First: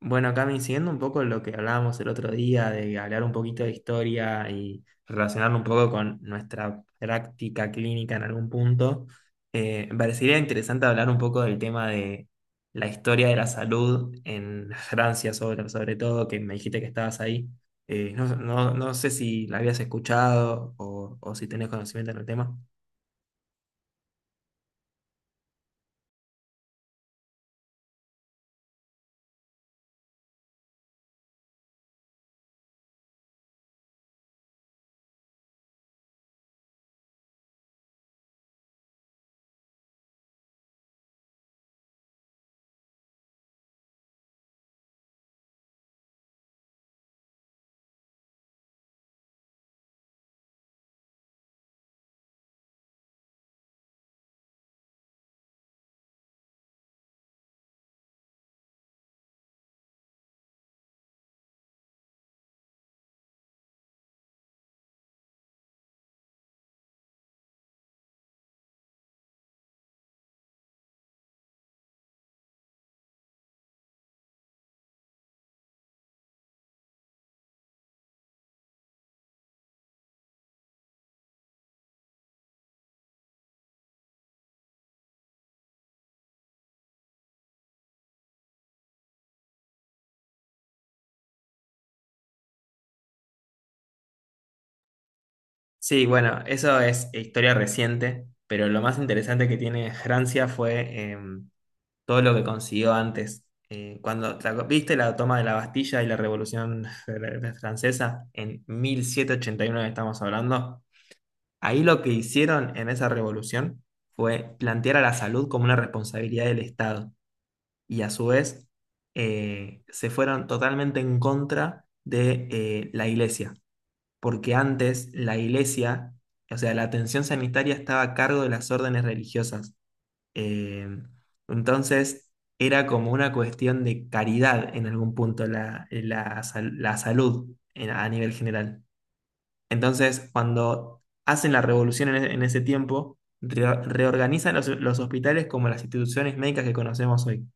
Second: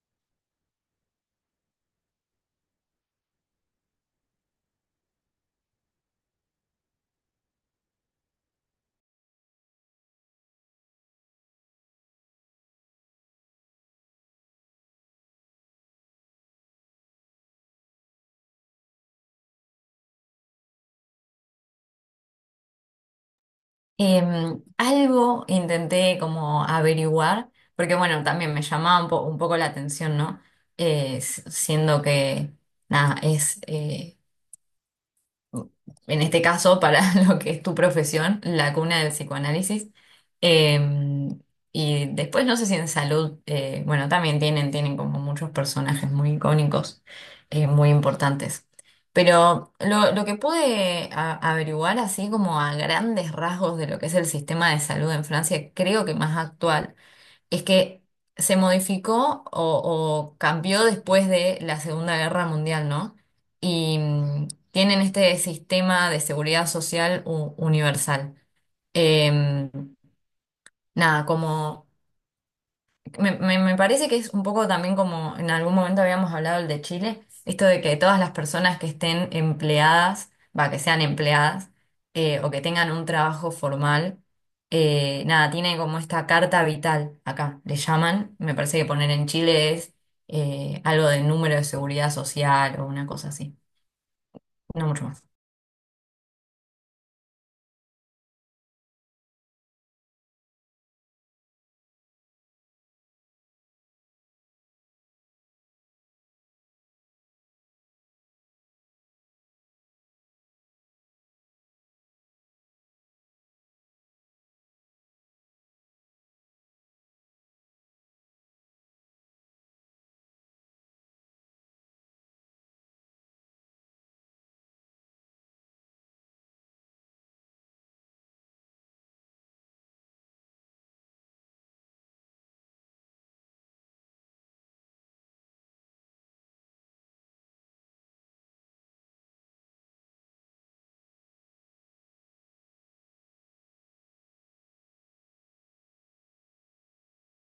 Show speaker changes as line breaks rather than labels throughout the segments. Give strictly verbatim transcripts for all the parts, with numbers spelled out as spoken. Bueno, Cami, siguiendo un poco lo que hablábamos el otro día, de hablar un poquito de historia y relacionarlo un poco con nuestra práctica clínica en algún punto, eh, me parecería interesante hablar un poco del tema de la historia de la salud en Francia, sobre, sobre todo, que me dijiste que estabas ahí. Eh, no, no, no sé si la habías escuchado o, o si tenés conocimiento en el tema.
Em, algo intenté como averiguar, porque bueno, también me llamaba un, po- un poco la atención, ¿no? Eh, s- siendo que, nada, es, eh, en este caso para lo que es tu profesión, la cuna del psicoanálisis. Eh, y después no sé si en salud, eh, bueno, también tienen, tienen como muchos personajes muy icónicos, eh, muy importantes. Pero lo, lo que pude a- averiguar así como a grandes rasgos de lo que es el sistema de salud en Francia, creo que más actual, es que se modificó o, o cambió después de la Segunda Guerra Mundial, ¿no? Y mm, tienen este sistema de seguridad social u- universal. Em, Nada, como me, me- me parece que es un poco también como en algún momento habíamos hablado el de Chile, esto de que todas las personas que estén empleadas, va, que sean empleadas eh, o que tengan un trabajo formal, eh, nada, tiene como esta carta vital acá, le llaman, me parece que poner en Chile es eh, algo de número de seguridad social o una cosa así, no mucho más.
Sí, bueno, eso es historia reciente, pero lo más interesante que tiene Francia fue em, todo lo que consiguió antes. Eh, cuando, ¿la- ¿Viste la toma de la Bastilla y la Revolución Francesa? En mil setecientos ochenta y nueve estamos hablando. Ahí lo que hicieron en esa revolución fue plantear a la salud como una responsabilidad del Estado y a su vez eh, se fueron totalmente en contra de eh, la iglesia, porque antes la iglesia, o sea, la atención sanitaria estaba a cargo de las órdenes religiosas, eh, entonces, era como una cuestión de caridad en algún punto la, la sal- la salud en- a nivel general. Entonces, cuando hacen la revolución en, e- en ese tiempo, re- reorganizan los, los hospitales como las instituciones médicas que conocemos hoy.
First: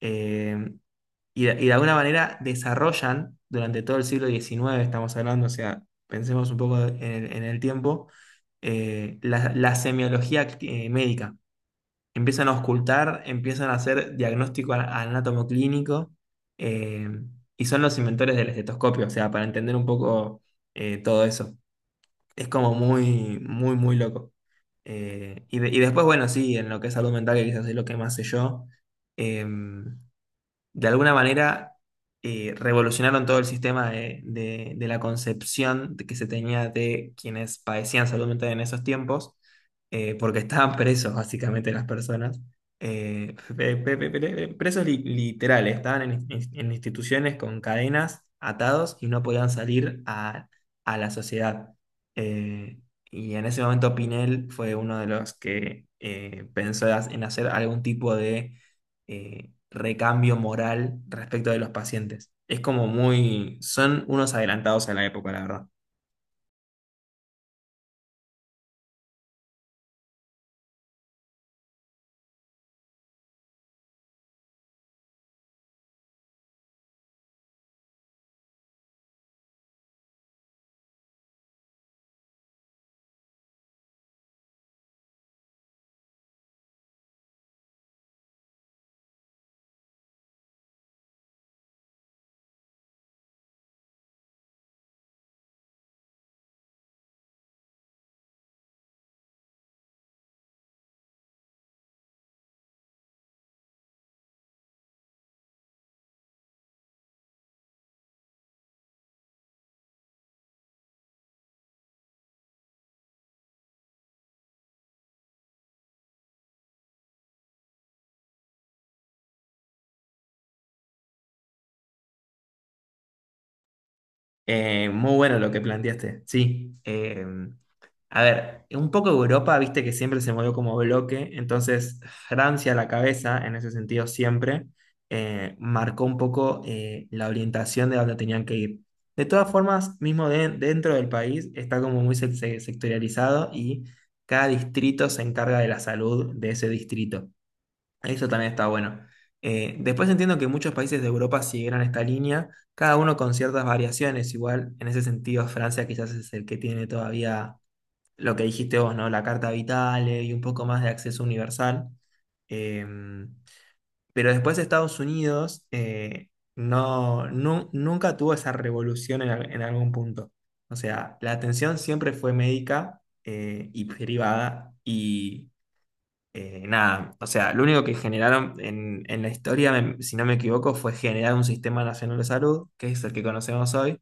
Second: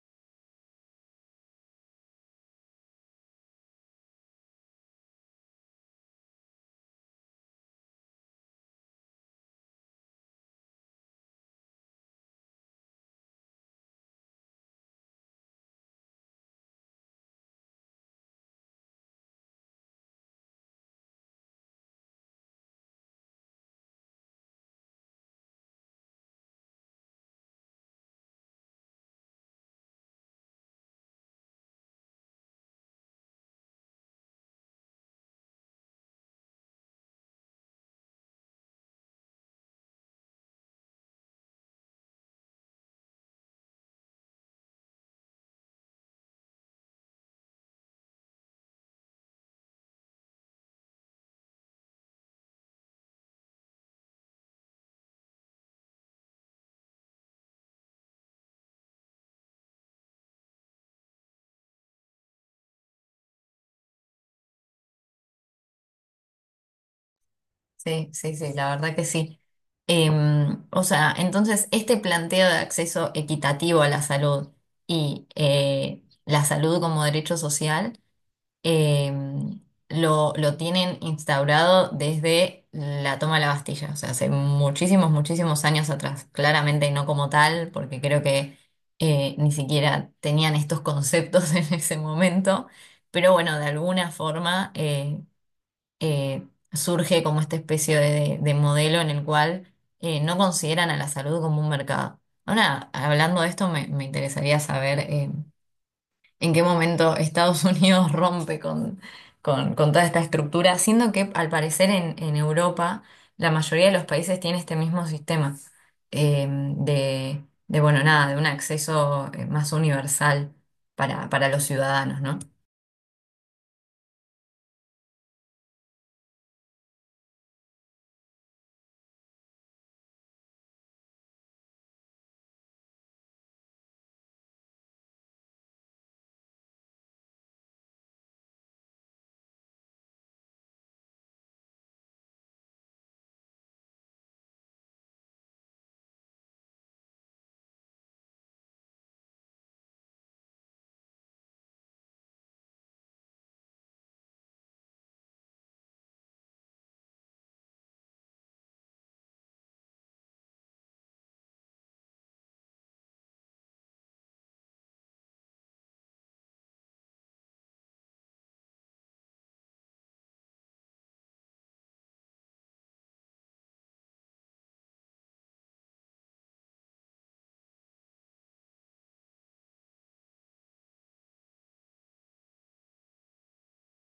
Eh, y, de, y de alguna manera desarrollan durante todo el siglo diecinueve, estamos hablando, o sea, pensemos un poco en el, en el tiempo, eh, la, la semiología eh, médica, empiezan a auscultar, empiezan a hacer diagnóstico a- anátomo, eh, y son los inventores del estetoscopio, o sea, para entender un poco eh, todo eso. Es como muy, muy, muy loco. Eh, y, de- y después, bueno, sí, en lo que es salud mental, que quizás es lo que más sé yo, eh, de alguna manera eh, revolucionaron todo el sistema de, de- de la concepción de- que se tenía de quienes padecían salud mental en esos tiempos, eh, porque estaban presos básicamente las personas, eh, pe- pe- pe- pe- presos li- literales, estaban en, in- en instituciones con cadenas, atados y no podían salir a, a la sociedad. Eh, y en ese momento Pinel fue uno de los que eh, pensó en hacer algún tipo de eh, recambio moral respecto de los pacientes. Es como muy, son unos adelantados a la época, la verdad.
Sí, sí, sí, la verdad que sí. Em, o sea, entonces este planteo de acceso equitativo a la salud y eh, la salud como derecho social, em, lo, lo tienen instaurado desde la toma de la Bastilla, o sea, hace muchísimos, muchísimos años atrás. Claramente no como tal, porque creo que eh, ni siquiera tenían estos conceptos en ese momento, pero bueno, de alguna forma eh, eh, surge como esta especie de, de modelo en el cual eh, no consideran a la salud como un mercado. Ahora, hablando de esto, me, me interesaría saber eh, en qué momento Estados Unidos rompe con, con, con toda esta estructura, siendo que al parecer en, en Europa la mayoría de los países tiene este mismo sistema eh, de, de, bueno, nada, de un acceso eh, más universal para, para los ciudadanos, ¿no?
Eh, muy bueno lo que planteaste, sí. Eh, a ver, un poco Europa, viste que siempre se movió como bloque, entonces Francia a la cabeza, en ese sentido siempre eh, marcó un poco eh, la orientación de dónde tenían que ir. De todas formas, mismo de- dentro del país está como muy se- se- sectorializado y cada distrito se encarga de la salud de ese distrito. Eso también está bueno. Eh, después entiendo que muchos países de Europa siguieron esta línea, cada uno con ciertas variaciones. Igual, en ese sentido, Francia quizás es el que tiene todavía lo que dijiste vos, ¿no? La Carta Vital, eh, y un poco más de acceso universal. Eh, pero después Estados Unidos eh, no, nu- nunca tuvo esa revolución en, al- en algún punto. O sea, la atención siempre fue médica eh, y privada. Eh, nada, o sea, lo único que generaron en, en la historia, me- si no me equivoco, fue generar un sistema nacional de salud, que es el que conocemos hoy,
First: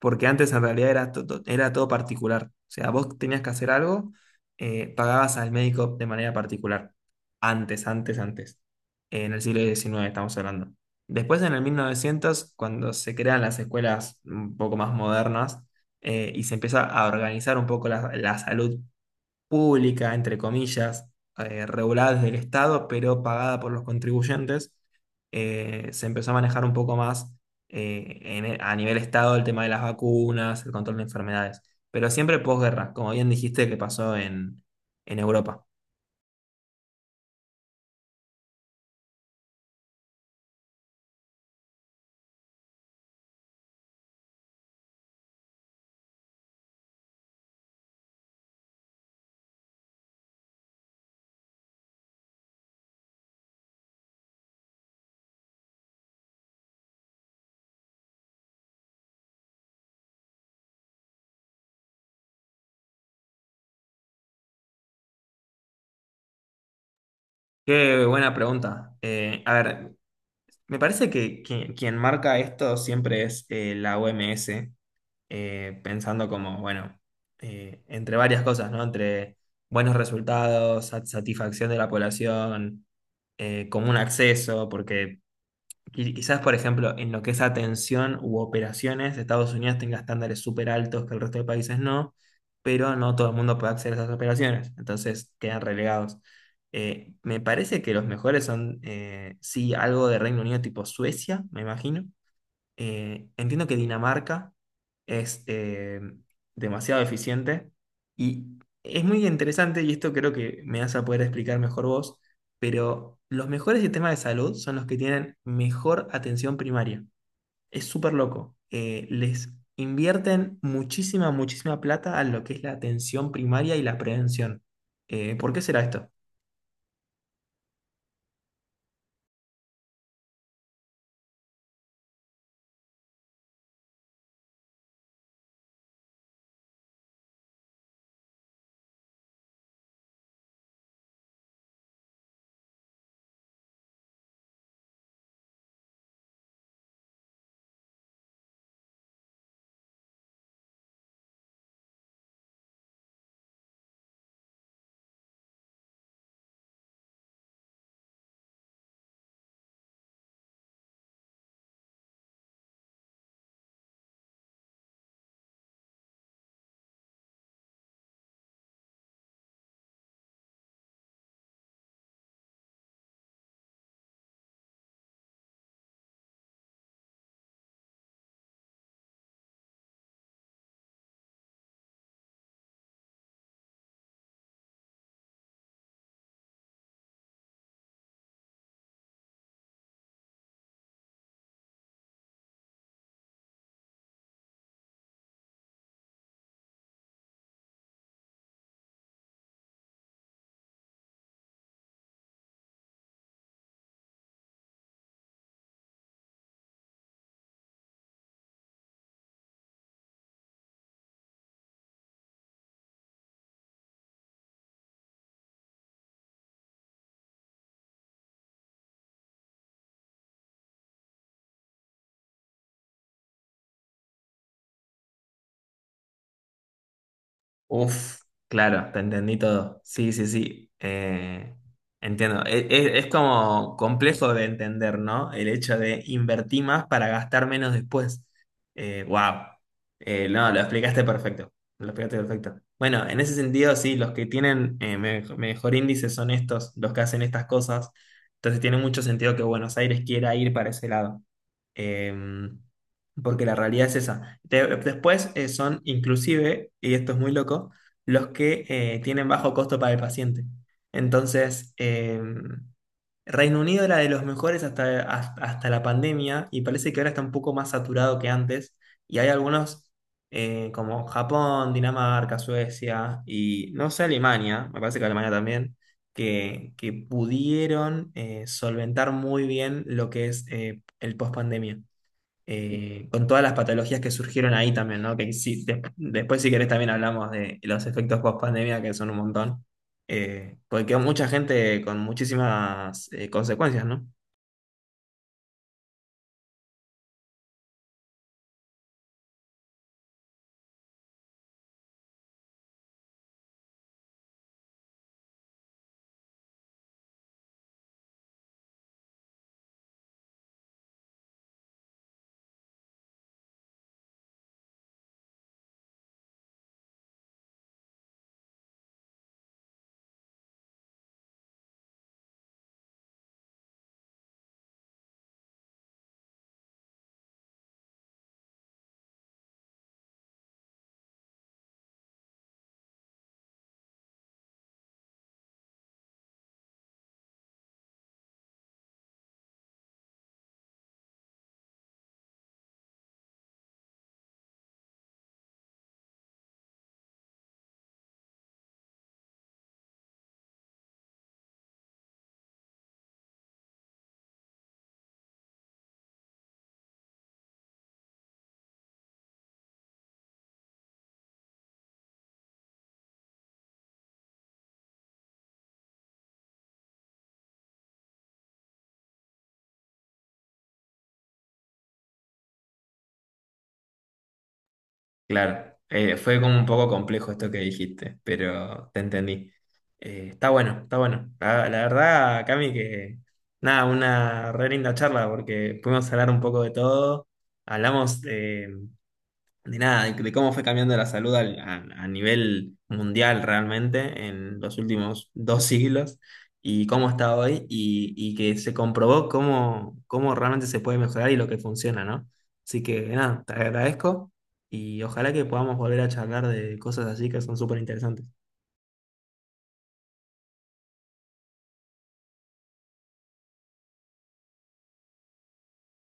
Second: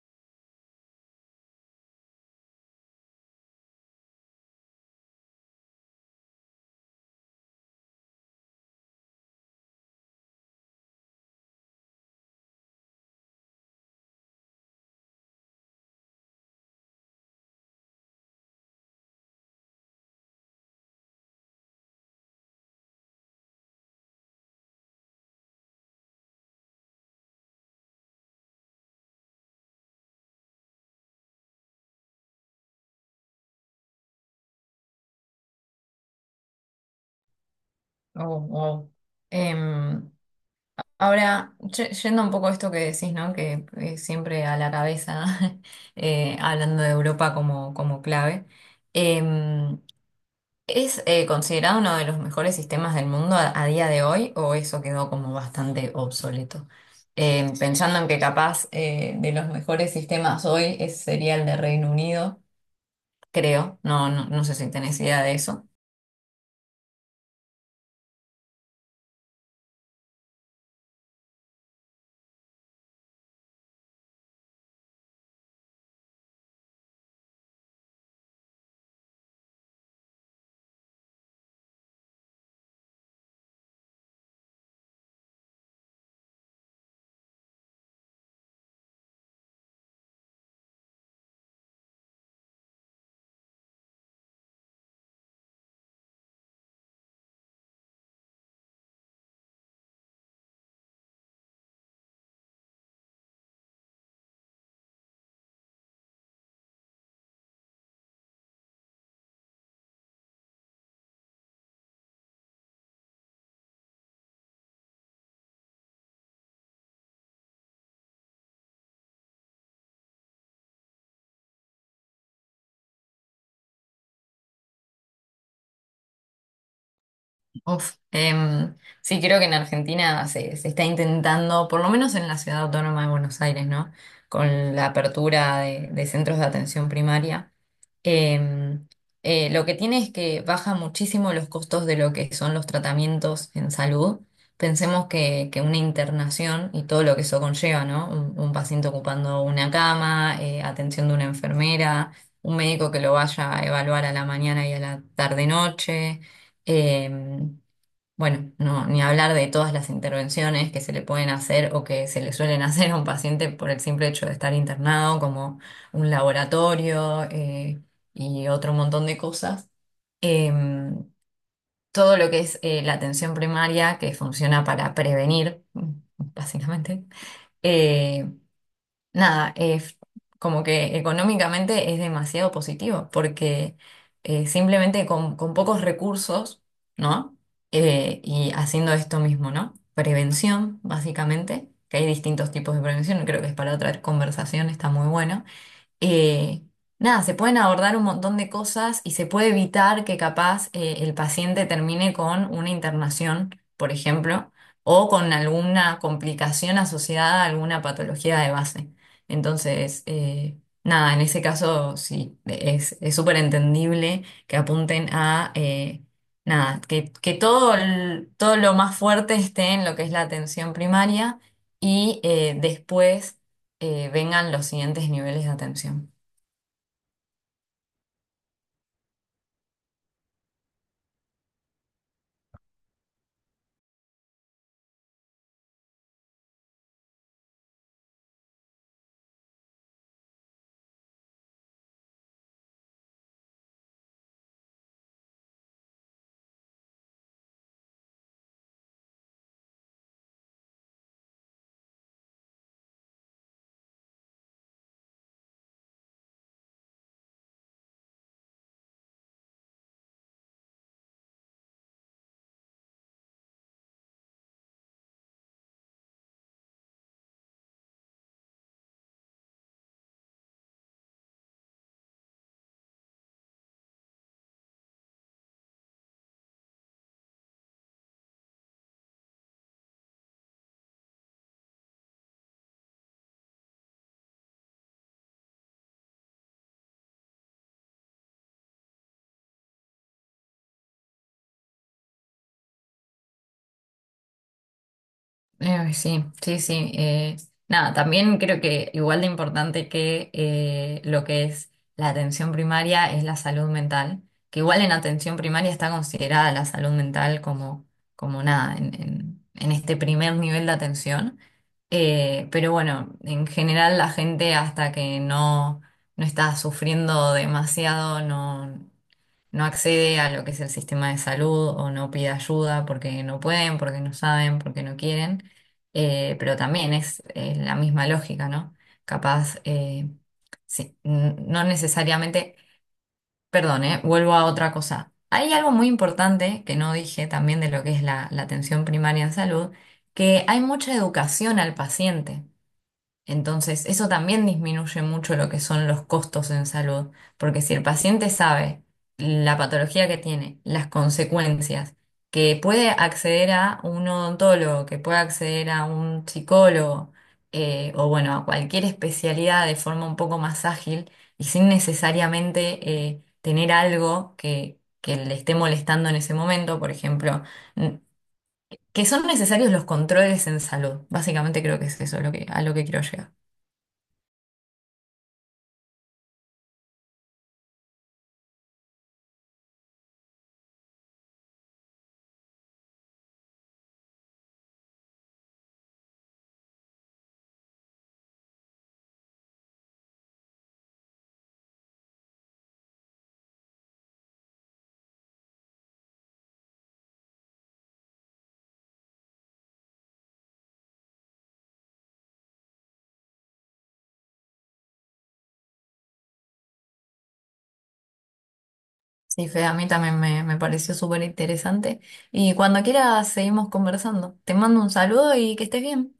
porque antes en realidad era, to- to- era todo particular. O sea, vos tenías que hacer algo, eh, pagabas al médico de manera particular. Antes, antes, antes. En el siglo diecinueve estamos hablando. Después, en el mil novecientos, cuando se crean las escuelas un poco más modernas, eh, y se empieza a organizar un poco la, la salud pública, entre comillas, eh, regulada desde el Estado, pero pagada por los contribuyentes, eh, se empezó a manejar un poco más eh, en- e, a nivel Estado el tema de las vacunas, el control de enfermedades, pero siempre posguerra, como bien dijiste que pasó en, en Europa.
Oh, wow. Ahora, ye- yendo un poco a esto que decís, ¿no? Que eh, siempre a la cabeza, eh, hablando de Europa como, como clave, em, ¿es eh, considerado uno de los mejores sistemas del mundo a, a día de hoy o eso quedó como bastante obsoleto? Em, pensando en que capaz eh, de los mejores sistemas hoy es, sería el de Reino Unido, creo, no, no, no sé si tenés idea de eso.
Qué buena pregunta. Eh, a ver, me parece que, que quien marca esto siempre es eh, la O M S, eh, pensando como, bueno, eh, entre varias cosas, ¿no? Entre buenos resultados, sat- satisfacción de la población, eh, común acceso, porque qui- quizás, por ejemplo, en lo que es atención u operaciones, Estados Unidos tenga estándares súper altos que el resto de países no, pero no todo el mundo puede acceder a esas operaciones, entonces quedan relegados. Eh, me parece que los mejores son, eh, sí, algo de Reino Unido tipo Suecia, me imagino. Eh, entiendo que Dinamarca es eh, demasiado eficiente y es muy interesante, y esto creo que me vas a poder explicar mejor vos, pero los mejores sistemas de salud son los que tienen mejor atención primaria. Es súper loco. Eh, les invierten muchísima, muchísima plata a lo que es la atención primaria y la prevención. Eh, ¿por qué será esto?
Uf, em, sí, creo que en Argentina se, se está intentando, por lo menos en la Ciudad Autónoma de Buenos Aires, ¿no? Con la apertura de, de centros de atención primaria. Em, eh, lo que tiene es que baja muchísimo los costos de lo que son los tratamientos en salud. Pensemos que, que una internación y todo lo que eso conlleva, ¿no? Un, un paciente ocupando una cama, eh, atención de una enfermera, un médico que lo vaya a evaluar a la mañana y a la tarde-noche. Em, bueno, no, ni hablar de todas las intervenciones que se le pueden hacer o que se le suelen hacer a un paciente por el simple hecho de estar internado, como un laboratorio eh, y otro montón de cosas. Em, Todo lo que es eh, la atención primaria, que funciona para prevenir, mm, básicamente. Eh, nada, eh, Como que económicamente es demasiado positivo, porque eh, simplemente con, con pocos recursos, ¿no? Eh, y haciendo esto mismo, ¿no? Prevención, básicamente, que hay distintos tipos de prevención, creo que es para otra conversación, está muy bueno. eh, Nada, se pueden abordar un montón de cosas y se puede evitar que capaz eh, el paciente termine con una internación, por ejemplo, o con alguna complicación asociada a alguna patología de base. Entonces, eh, nada, en ese caso sí, es es súper entendible que apunten a eh, nada, que, que todo, el- todo lo más fuerte esté en lo que es la atención primaria y eh, después eh, vengan los siguientes niveles de atención.
Uf, claro, te entendí todo. Sí, sí, sí. Eh, entiendo. E- e- Es como complejo de entender, ¿no? El hecho de invertir más para gastar menos después. Eh, wow. Eh, no, lo explicaste perfecto. Lo explicaste perfecto. Bueno, en ese sentido, sí, los que tienen eh, me- mejor índice son estos, los que hacen estas cosas. Entonces tiene mucho sentido que Buenos Aires quiera ir para ese lado. Em, Porque la realidad es esa. Te- después eh, son inclusive, y esto es muy loco, los que eh, tienen bajo costo para el paciente. Entonces, eh, Reino Unido era de los mejores hasta, has- hasta la pandemia y parece que ahora está un poco más saturado que antes. Y hay algunos eh, como Japón, Dinamarca, Suecia y no sé, Alemania, me parece que Alemania también. Que, que pudieron eh, solventar muy bien lo que es eh, el post-pandemia, eh, con todas las patologías que surgieron ahí también, ¿no? Que sí, de- después si querés también hablamos de los efectos post pandemia, que son un montón. Eh, porque quedó mucha gente con muchísimas eh, consecuencias, ¿no?
Eh, sí, sí, sí. Eh, nada, también creo que igual de importante que eh, lo que es la atención primaria es la salud mental, que igual en atención primaria está considerada la salud mental como, como nada, en, en- en este primer nivel de atención. Eh, pero bueno, en general la gente hasta que no, no está sufriendo demasiado, no no accede a lo que es el sistema de salud o no pide ayuda porque no pueden, porque no saben, porque no quieren. Eh, pero también es eh, la misma lógica, ¿no? Capaz, eh, sí, n- no necesariamente, perdón, eh, vuelvo a otra cosa. Hay algo muy importante que no dije también de lo que es la, la atención primaria en salud, que hay mucha educación al paciente. Entonces, eso también disminuye mucho lo que son los costos en salud, porque si el paciente sabe la patología que tiene, las consecuencias, que puede acceder a un odontólogo, que puede acceder a un psicólogo, eh, o bueno, a cualquier especialidad de forma un poco más ágil y sin necesariamente eh, tener algo que, que le esté molestando en ese momento, por ejemplo, n- que son necesarios los controles en salud. Básicamente creo que es eso lo que, a lo que quiero llegar.
Claro, eh, fue como un poco complejo esto que dijiste, pero te entendí. Eh, está bueno, está bueno. La, la verdad, Cami, que nada, una re linda charla porque pudimos hablar un poco de todo. Hablamos, eh, de nada, de, de cómo fue cambiando la salud al- a, a nivel mundial realmente en los últimos dos siglos y cómo está hoy y, y que se comprobó cómo, cómo realmente se puede mejorar y lo que funciona, ¿no? Así que nada, te agradezco y ojalá que podamos volver a charlar de cosas así que son súper interesantes.
Sí, Fede, a mí también me, me pareció súper interesante. Y cuando quieras seguimos conversando. Te mando un saludo y que estés bien.